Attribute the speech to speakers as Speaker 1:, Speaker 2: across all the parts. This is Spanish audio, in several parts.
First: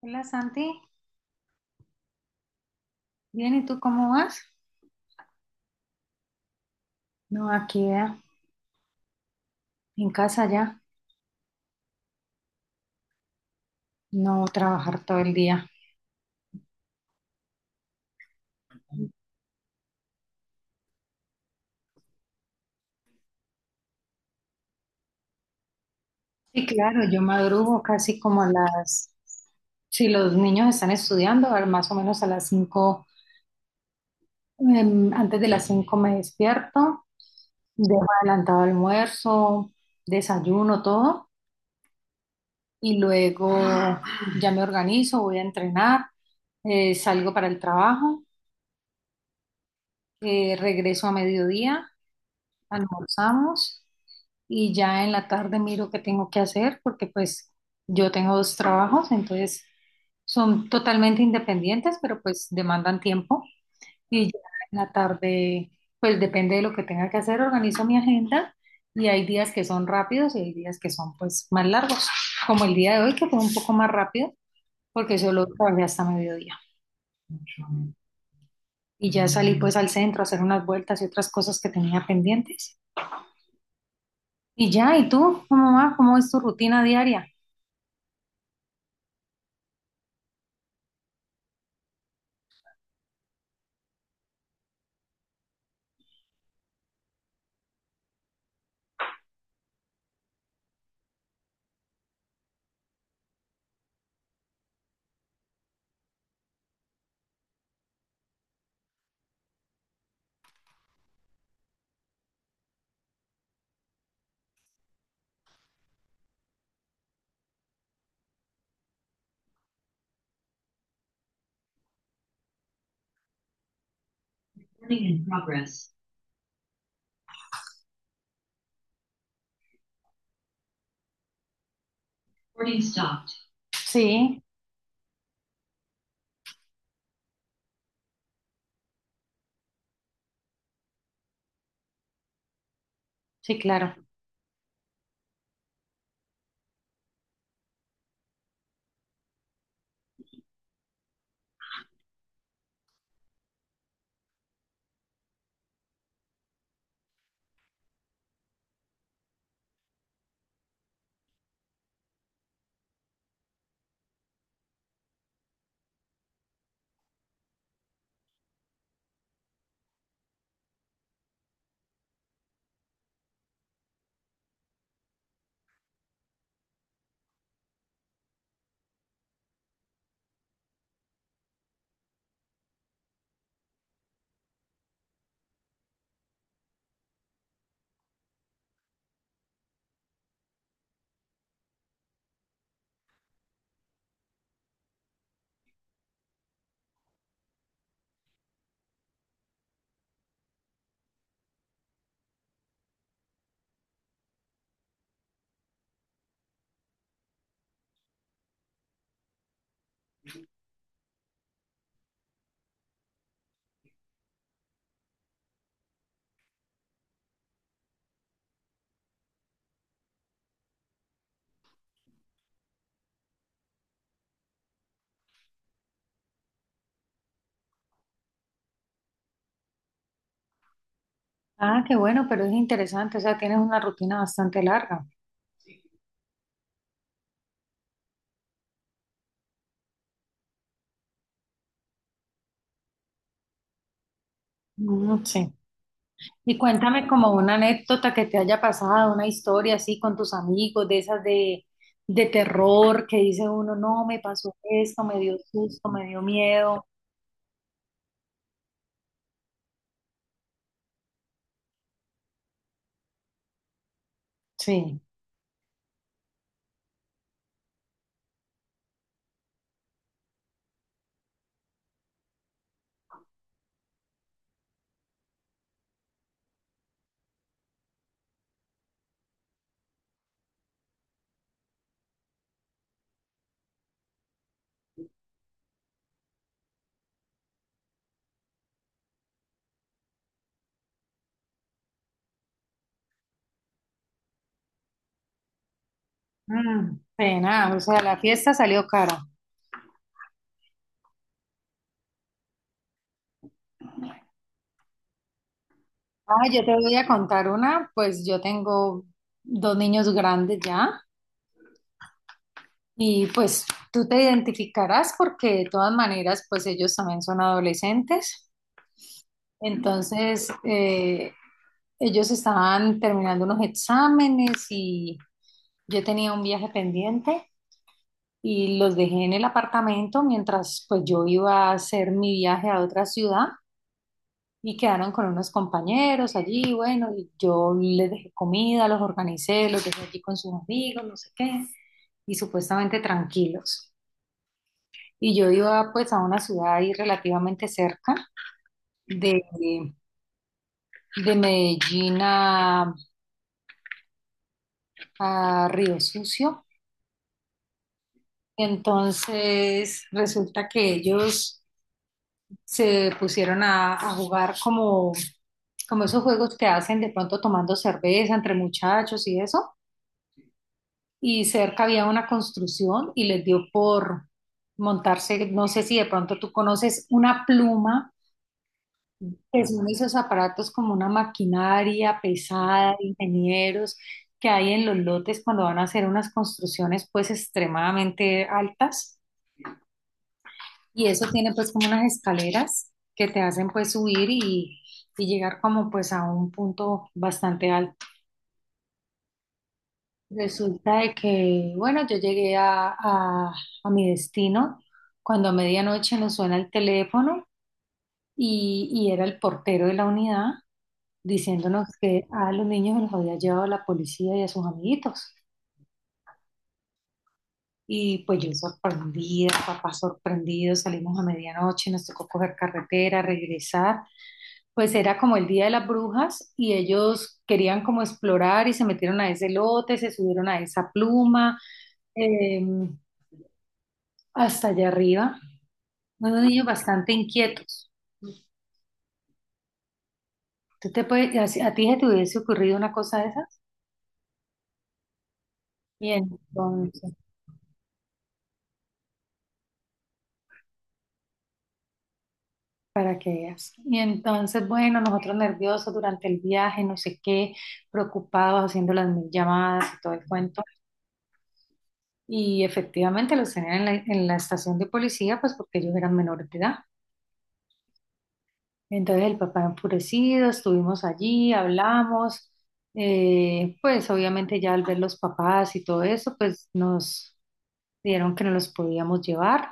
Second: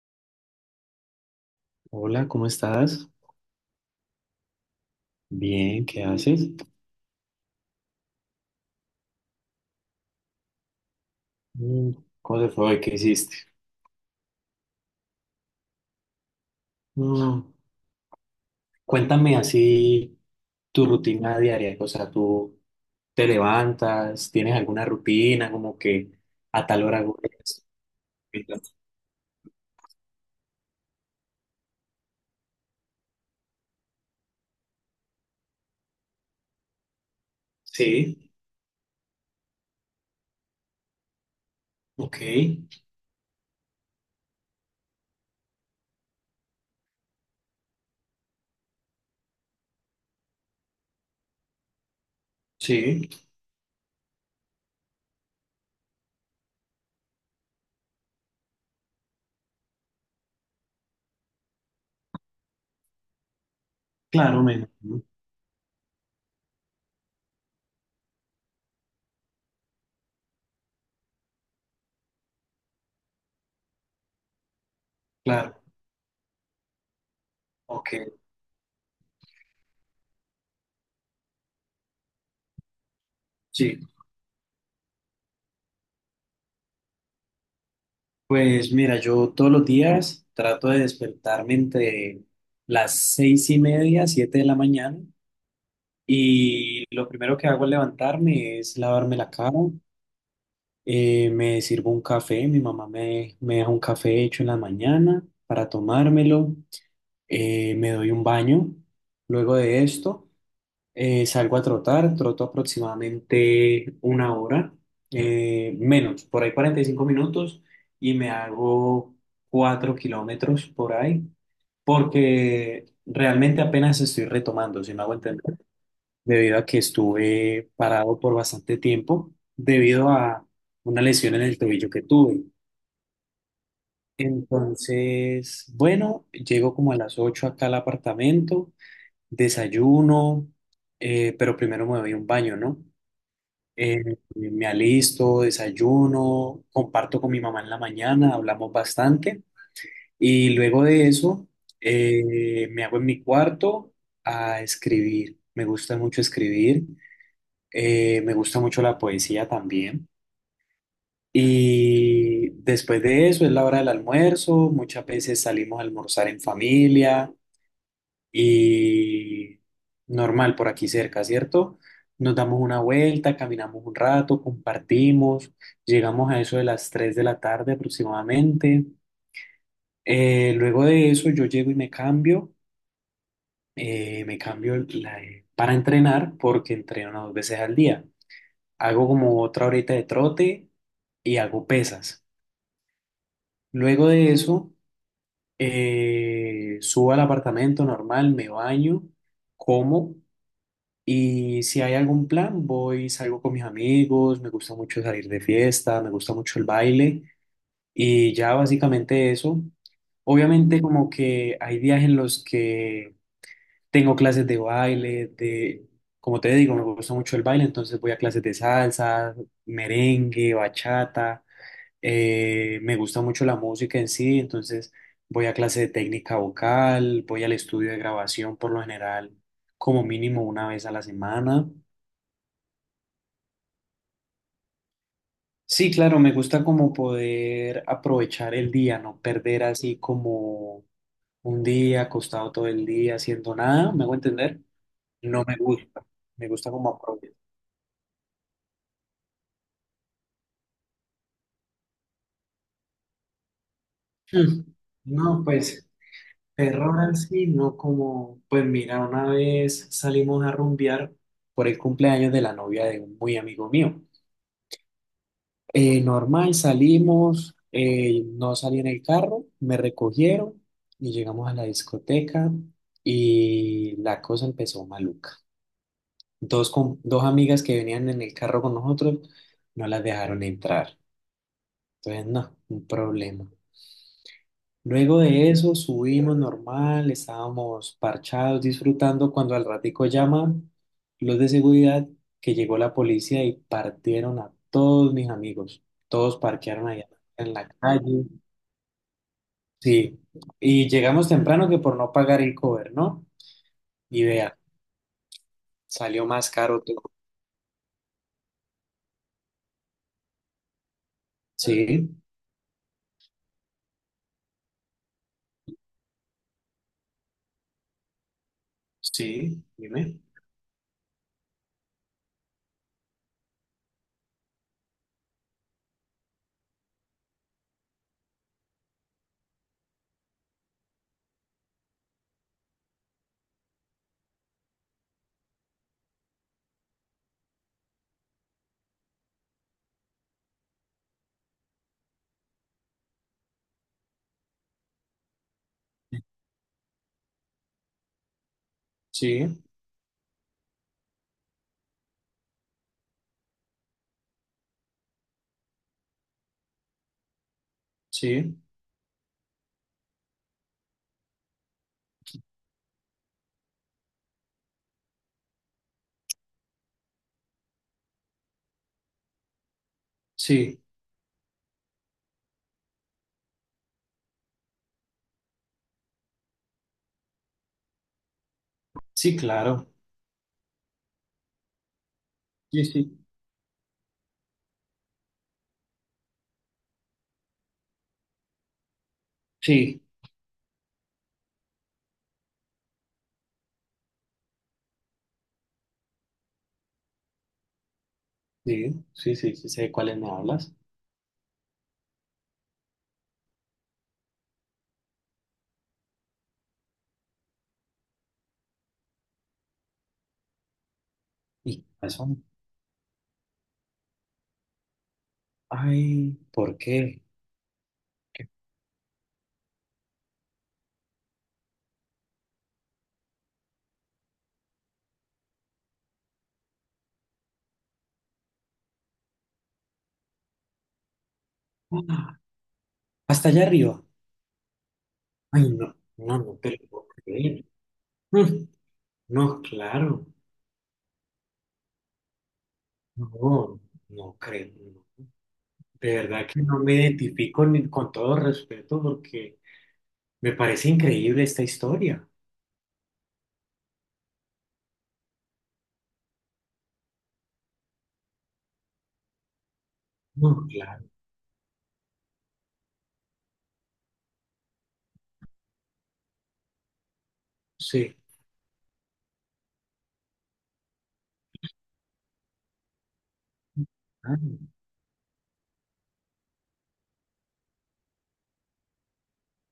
Speaker 1: Hola Santi,
Speaker 2: Hola, ¿cómo estás?
Speaker 1: bien, ¿y tú cómo vas?
Speaker 2: Bien, ¿qué haces?
Speaker 1: No, aquí en casa ya,
Speaker 2: Mm. ¿Cómo te fue hoy? ¿Qué hiciste?
Speaker 1: no trabajar todo el día.
Speaker 2: Mm. Cuéntame así tu rutina diaria, o sea, tú te levantas, tienes alguna rutina, como que
Speaker 1: Sí,
Speaker 2: ¿a tal hora
Speaker 1: claro,
Speaker 2: hago
Speaker 1: yo
Speaker 2: esto?
Speaker 1: madrugo casi como a las, si los niños están estudiando, a más o menos a las 5, antes de las 5 me despierto, dejo
Speaker 2: Sí,
Speaker 1: adelantado almuerzo, desayuno, todo,
Speaker 2: ok,
Speaker 1: y luego ya me organizo, voy a entrenar, salgo para el trabajo, regreso a mediodía
Speaker 2: sí,
Speaker 1: almorzamos y ya en la tarde miro qué tengo que hacer porque pues yo tengo dos trabajos, entonces son totalmente independientes, pero pues demandan tiempo y ya
Speaker 2: claro, me
Speaker 1: en la
Speaker 2: imagino,
Speaker 1: tarde pues depende de lo que tenga que hacer, organizo mi agenda y hay días que son rápidos y hay días que son pues más largos, como el día de hoy que fue un poco más rápido porque solo
Speaker 2: claro,
Speaker 1: trabajé hasta mediodía.
Speaker 2: ok,
Speaker 1: Y ya salí pues al centro a hacer unas vueltas y otras cosas que tenía pendientes.
Speaker 2: sí.
Speaker 1: Y ya, ¿y tú? ¿Cómo vas? ¿Cómo es tu rutina diaria?
Speaker 2: Pues mira, yo todos los días trato de despertarme entre las 6:30, 7 de la mañana. Y lo primero que hago al levantarme es lavarme la cara, me sirvo un café, mi mamá me deja un café hecho en la mañana para tomármelo, me doy un baño. Luego de esto, salgo a trotar, troto aproximadamente una hora, menos, por ahí 45 minutos y me hago 4 kilómetros por ahí, porque realmente apenas estoy retomando, si me
Speaker 1: Recording
Speaker 2: hago
Speaker 1: in
Speaker 2: entender,
Speaker 1: progress.
Speaker 2: debido a que estuve parado por bastante tiempo debido a una lesión en el tobillo que tuve.
Speaker 1: Recording stopped. Sí,
Speaker 2: Entonces, bueno, llego como a las 8 acá al apartamento, desayuno, pero primero me doy un baño, ¿no?
Speaker 1: sí, claro.
Speaker 2: Eh, me alisto, desayuno, comparto con mi mamá en la mañana, hablamos bastante y luego de eso me hago en mi cuarto a escribir. Me gusta mucho escribir. Me gusta mucho la poesía también. Y después de eso es la hora del almuerzo. Muchas veces salimos a almorzar en familia y normal por aquí cerca, ¿cierto? Nos damos una vuelta, caminamos un rato, compartimos. Llegamos a eso de las 3 de la tarde aproximadamente. Luego de eso yo llego y me cambio. eh, me cambio la- para entrenar porque entreno dos veces al día. Hago como otra horita de trote y hago pesas. Luego de eso, subo al apartamento normal, me baño, como, y si hay algún plan, voy, salgo con mis amigos, me gusta mucho salir de fiesta, me gusta mucho el baile y ya básicamente eso. Obviamente como que hay días en los que tengo clases de baile, de, como te digo, me gusta mucho el baile, entonces voy a clases de salsa, merengue, bachata. Me gusta mucho la música en sí, entonces voy a clase de técnica vocal, voy al estudio de grabación por lo general, como mínimo una vez a la semana.
Speaker 1: Ah, qué bueno, pero es interesante, o sea, tienes una rutina bastante larga.
Speaker 2: Sí, claro, me gusta como poder aprovechar el día, no perder así como un día acostado todo el día haciendo nada, ¿me hago entender?
Speaker 1: Mm,
Speaker 2: No
Speaker 1: sí.
Speaker 2: me gusta, me
Speaker 1: Y
Speaker 2: gusta como
Speaker 1: cuéntame como
Speaker 2: aprovechar.
Speaker 1: una anécdota que te haya pasado, una historia así con tus amigos, de esas de terror, que dice uno, no, me pasó
Speaker 2: Mm.
Speaker 1: esto, me dio
Speaker 2: No, pues.
Speaker 1: susto, me dio miedo.
Speaker 2: Terror así, no, como, pues mira, una vez salimos a rumbear por el cumpleaños de la novia de un muy amigo mío.
Speaker 1: Sí.
Speaker 2: Normal, salimos, no salí en el carro, me recogieron y llegamos a la discoteca y la cosa empezó maluca. Dos amigas que venían en el carro con nosotros no las dejaron entrar. Entonces, no, un problema. Luego de eso subimos normal, estábamos parchados, disfrutando cuando al ratico llaman los de seguridad que llegó la policía y partieron a todos mis amigos. Todos parquearon
Speaker 1: Mm,
Speaker 2: allá en la
Speaker 1: pena, o sea, la
Speaker 2: calle.
Speaker 1: fiesta salió cara.
Speaker 2: Sí, y llegamos temprano que por no pagar el cover, ¿no? Y vea, salió
Speaker 1: Ah,
Speaker 2: más
Speaker 1: yo te
Speaker 2: caro
Speaker 1: voy a
Speaker 2: todo.
Speaker 1: contar una, pues yo tengo dos niños grandes ya
Speaker 2: Sí,
Speaker 1: y pues tú te identificarás porque de todas maneras pues ellos también son adolescentes.
Speaker 2: sí, dime.
Speaker 1: Entonces, ellos estaban terminando unos exámenes y yo tenía un viaje pendiente y los dejé en el apartamento mientras pues yo iba a hacer mi viaje a otra ciudad. Y quedaron con unos compañeros allí, bueno, y yo les dejé comida, los organicé, los dejé allí con sus amigos, no sé qué, y supuestamente tranquilos. Y yo iba pues a una ciudad ahí relativamente cerca de,
Speaker 2: Sí,
Speaker 1: de Medellín a Río Sucio.
Speaker 2: sí,
Speaker 1: Entonces resulta que ellos se pusieron a jugar como, como esos juegos que hacen de pronto tomando cerveza entre muchachos y eso
Speaker 2: sí,
Speaker 1: y cerca había una construcción y les dio por montarse, no sé si de pronto tú conoces una pluma,
Speaker 2: sí,
Speaker 1: que son
Speaker 2: claro.
Speaker 1: esos aparatos como una maquinaria
Speaker 2: Sí,
Speaker 1: pesada, de
Speaker 2: sí.
Speaker 1: ingenieros que hay en los lotes cuando van a hacer unas construcciones pues extremadamente altas
Speaker 2: Sí,
Speaker 1: y eso tiene pues como unas escaleras que te hacen pues subir y llegar como pues a un punto bastante alto.
Speaker 2: sí, sí, sí, sí, sé de cuáles me hablas.
Speaker 1: Resulta de que, bueno, yo llegué a mi destino cuando a medianoche nos suena el teléfono y era el portero de la unidad
Speaker 2: Y
Speaker 1: diciéndonos que
Speaker 2: eso
Speaker 1: a los niños los había llevado la policía y a sus amiguitos.
Speaker 2: ay, ¿por qué?
Speaker 1: Y pues yo sorprendida, papá sorprendido, salimos a medianoche, nos tocó coger carretera, regresar. Pues era como el Día de las Brujas y ellos querían como explorar y se metieron a ese lote, se subieron a esa pluma.
Speaker 2: Ah,
Speaker 1: em,
Speaker 2: hasta allá arriba.
Speaker 1: Hasta allá arriba,
Speaker 2: Ay, no, no,
Speaker 1: unos
Speaker 2: no
Speaker 1: niños
Speaker 2: te lo puedo
Speaker 1: bastante
Speaker 2: creer.
Speaker 1: inquietos.
Speaker 2: Mm. No, claro,
Speaker 1: ¿Tú te puedes, a, si- a ti se te hubiese ocurrido una cosa de esas?
Speaker 2: no, no creo. No.
Speaker 1: Y
Speaker 2: De verdad que no me
Speaker 1: entonces,
Speaker 2: identifico, ni con todo respeto, porque me parece increíble esta historia.
Speaker 1: para que veas. Y entonces, bueno, nosotros nerviosos durante el viaje, no sé qué, preocupados, haciendo las mil llamadas y todo el cuento.
Speaker 2: No, claro,
Speaker 1: Y efectivamente los tenían en la estación de policía, pues porque ellos eran menores de edad.
Speaker 2: sí,
Speaker 1: Entonces el papá enfurecido, estuvimos allí, hablamos, pues
Speaker 2: ah,
Speaker 1: obviamente ya al ver los papás y todo eso, pues nos, vieron que no los podíamos llevar.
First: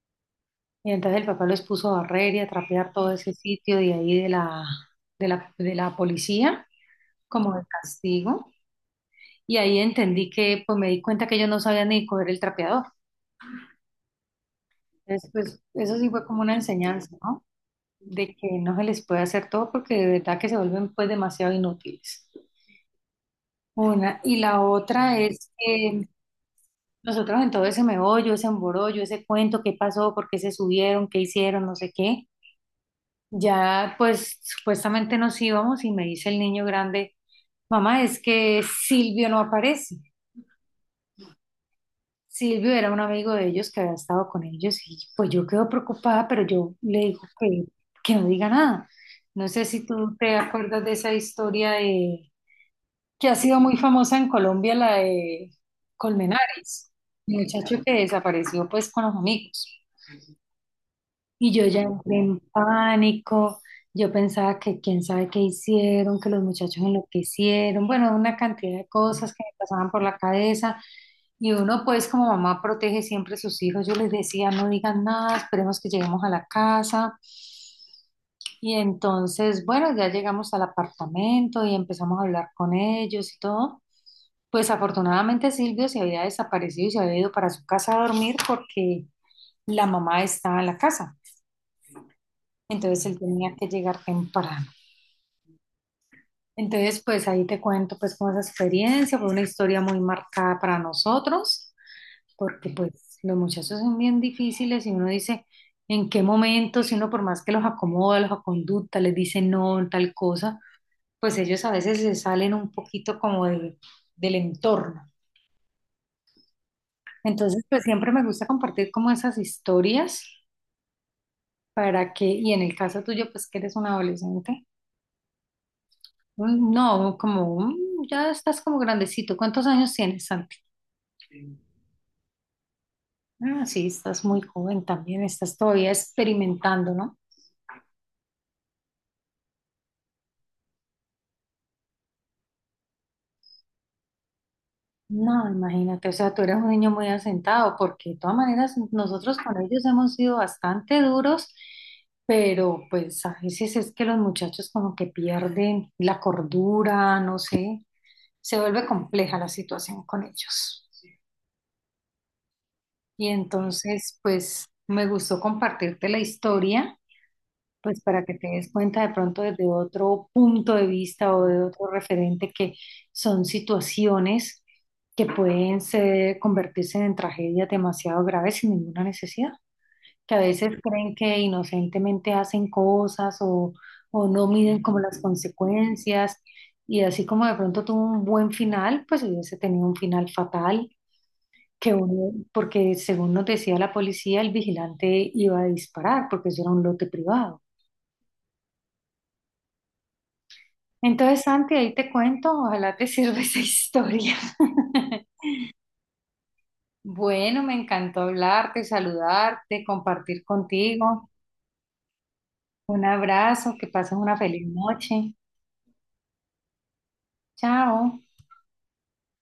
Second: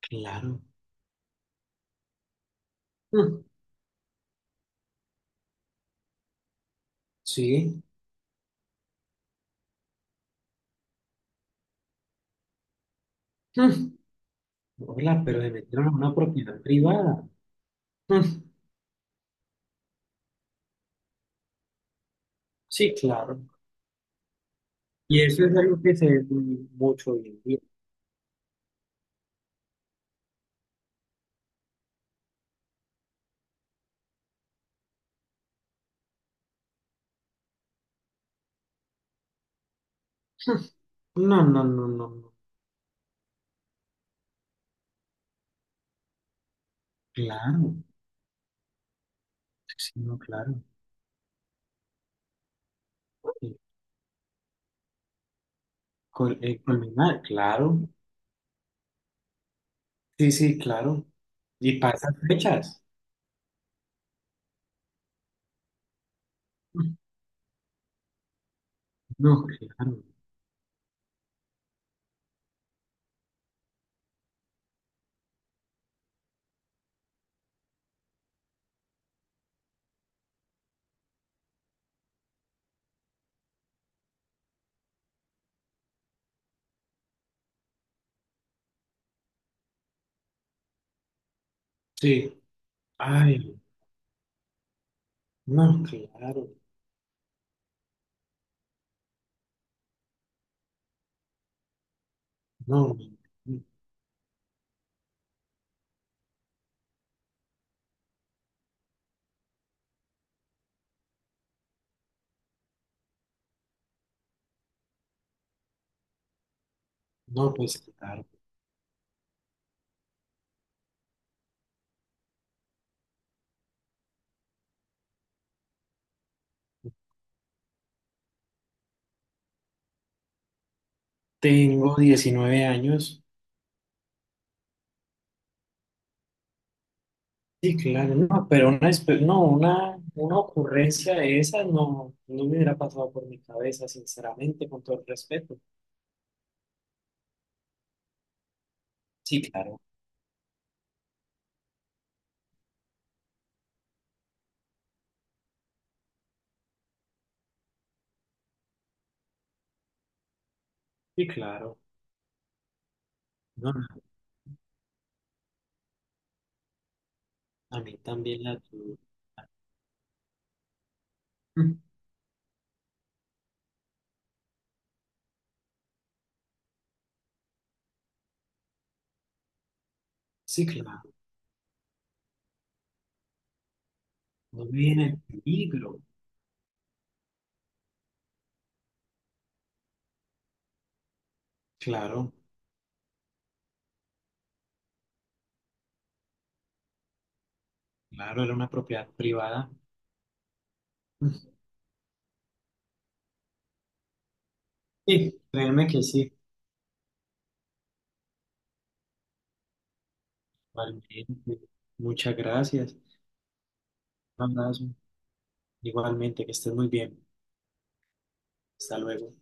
Speaker 2: claro.
Speaker 1: Y entonces el papá los puso a barrer y a trapear todo ese
Speaker 2: Mm.
Speaker 1: sitio de ahí de la, de la, de la policía, como de
Speaker 2: Sí.
Speaker 1: castigo. Y ahí entendí que, pues me di cuenta que ellos no sabían ni coger el trapeador.
Speaker 2: Mm. Hola,
Speaker 1: Entonces,
Speaker 2: pero se
Speaker 1: pues
Speaker 2: metieron a
Speaker 1: eso sí
Speaker 2: una
Speaker 1: fue como una
Speaker 2: propiedad
Speaker 1: enseñanza,
Speaker 2: privada.
Speaker 1: ¿no?
Speaker 2: Mm.
Speaker 1: De que no se les puede hacer todo porque de verdad que se vuelven pues demasiado inútiles.
Speaker 2: Sí, claro.
Speaker 1: Una. Y la otra
Speaker 2: Y eso
Speaker 1: es
Speaker 2: es algo que
Speaker 1: que
Speaker 2: se ve muy- mucho hoy
Speaker 1: nosotros
Speaker 2: en
Speaker 1: en
Speaker 2: día.
Speaker 1: todo ese meollo, ese emborollo, ese cuento, qué pasó, por qué se subieron, qué hicieron, no sé qué. Ya, pues supuestamente nos íbamos y me dice el niño grande, mamá, es que Silvio no aparece.
Speaker 2: No, no, no, no, no.
Speaker 1: Silvio era un amigo de ellos que había estado con ellos y pues yo quedo preocupada, pero yo le digo
Speaker 2: Claro,
Speaker 1: que no diga nada. No sé si
Speaker 2: sí,
Speaker 1: tú
Speaker 2: no,
Speaker 1: te
Speaker 2: claro.
Speaker 1: acuerdas de esa historia de, que ha
Speaker 2: Eh,
Speaker 1: sido muy famosa en Colombia, la de Colmenares,
Speaker 2: culminar,
Speaker 1: el
Speaker 2: claro.
Speaker 1: muchacho que desapareció pues con los amigos.
Speaker 2: Sí, sí, claro.
Speaker 1: Y yo
Speaker 2: Y
Speaker 1: ya
Speaker 2: para esas
Speaker 1: entré en
Speaker 2: fechas.
Speaker 1: pánico, yo pensaba que quién sabe qué hicieron, que los muchachos enloquecieron, bueno, una cantidad de cosas que
Speaker 2: No,
Speaker 1: me pasaban
Speaker 2: claro.
Speaker 1: por la cabeza. Y uno pues como mamá protege siempre a sus hijos, yo les decía, no digan nada, esperemos que lleguemos a la casa. Y entonces, bueno, ya llegamos al apartamento y empezamos a hablar con ellos y todo. Pues afortunadamente Silvio se había desaparecido y se había ido para su casa a dormir porque la mamá estaba en la casa.
Speaker 2: Sí.
Speaker 1: Entonces él tenía
Speaker 2: Ay,
Speaker 1: que llegar temprano.
Speaker 2: no, claro.
Speaker 1: Entonces, pues ahí te cuento pues como esa experiencia, fue una historia muy marcada para nosotros, porque
Speaker 2: No,
Speaker 1: pues los
Speaker 2: no,
Speaker 1: muchachos son bien difíciles y uno dice, ¿en qué momento? Si uno por más que los acomoda, los aconducta, les dice no, tal cosa, pues ellos a veces se salen un poquito como de- del entorno.
Speaker 2: no,
Speaker 1: Entonces,
Speaker 2: pues
Speaker 1: pues siempre me
Speaker 2: claro.
Speaker 1: gusta compartir como esas historias para que, y en el caso tuyo, pues que eres un adolescente. Mm, no, como mm, ya estás como grandecito. ¿Cuántos años tienes, Santi?
Speaker 2: Tengo 19 años.
Speaker 1: Ah, sí, estás muy joven también, estás todavía experimentando, ¿no?
Speaker 2: Sí, claro, no, pero una, no, una ocurrencia de esas no, no me hubiera pasado por mi cabeza, sinceramente, con todo el
Speaker 1: No,
Speaker 2: respeto.
Speaker 1: imagínate, o sea, tú eres un niño muy asentado, porque de todas maneras nosotros
Speaker 2: Sí,
Speaker 1: con
Speaker 2: claro.
Speaker 1: ellos hemos sido bastante duros, pero pues a veces es que los muchachos como que pierden la cordura, no sé, se vuelve compleja la situación con ellos.
Speaker 2: Sí, claro.
Speaker 1: Y
Speaker 2: No,
Speaker 1: entonces, pues me gustó compartirte la historia.
Speaker 2: a mí
Speaker 1: Pues para que
Speaker 2: también
Speaker 1: te
Speaker 2: la
Speaker 1: des
Speaker 2: tuve.
Speaker 1: cuenta de pronto desde otro punto de vista o de otro referente que son situaciones que pueden ser, convertirse en tragedias demasiado graves sin ninguna necesidad, que a
Speaker 2: Sí,
Speaker 1: veces
Speaker 2: claro,
Speaker 1: creen que inocentemente hacen cosas o no
Speaker 2: no
Speaker 1: miden como
Speaker 2: viene el
Speaker 1: las
Speaker 2: peligro.
Speaker 1: consecuencias y así como de pronto tuvo un buen final, pues hubiese tenido un final fatal. Que
Speaker 2: Claro,
Speaker 1: uno- porque según nos decía la policía, el vigilante iba a disparar porque eso era un lote privado.
Speaker 2: claro, era una propiedad privada.
Speaker 1: Entonces, Santi, ahí te cuento, ojalá te sirva esa historia.
Speaker 2: Sí, créeme que sí.
Speaker 1: Bueno, me encantó hablarte, saludarte, compartir contigo.
Speaker 2: Igualmente, muchas gracias.
Speaker 1: Un abrazo, que pases una
Speaker 2: Un
Speaker 1: feliz
Speaker 2: abrazo.
Speaker 1: noche.
Speaker 2: Igualmente, que estés muy bien.
Speaker 1: Chao.
Speaker 2: Hasta luego.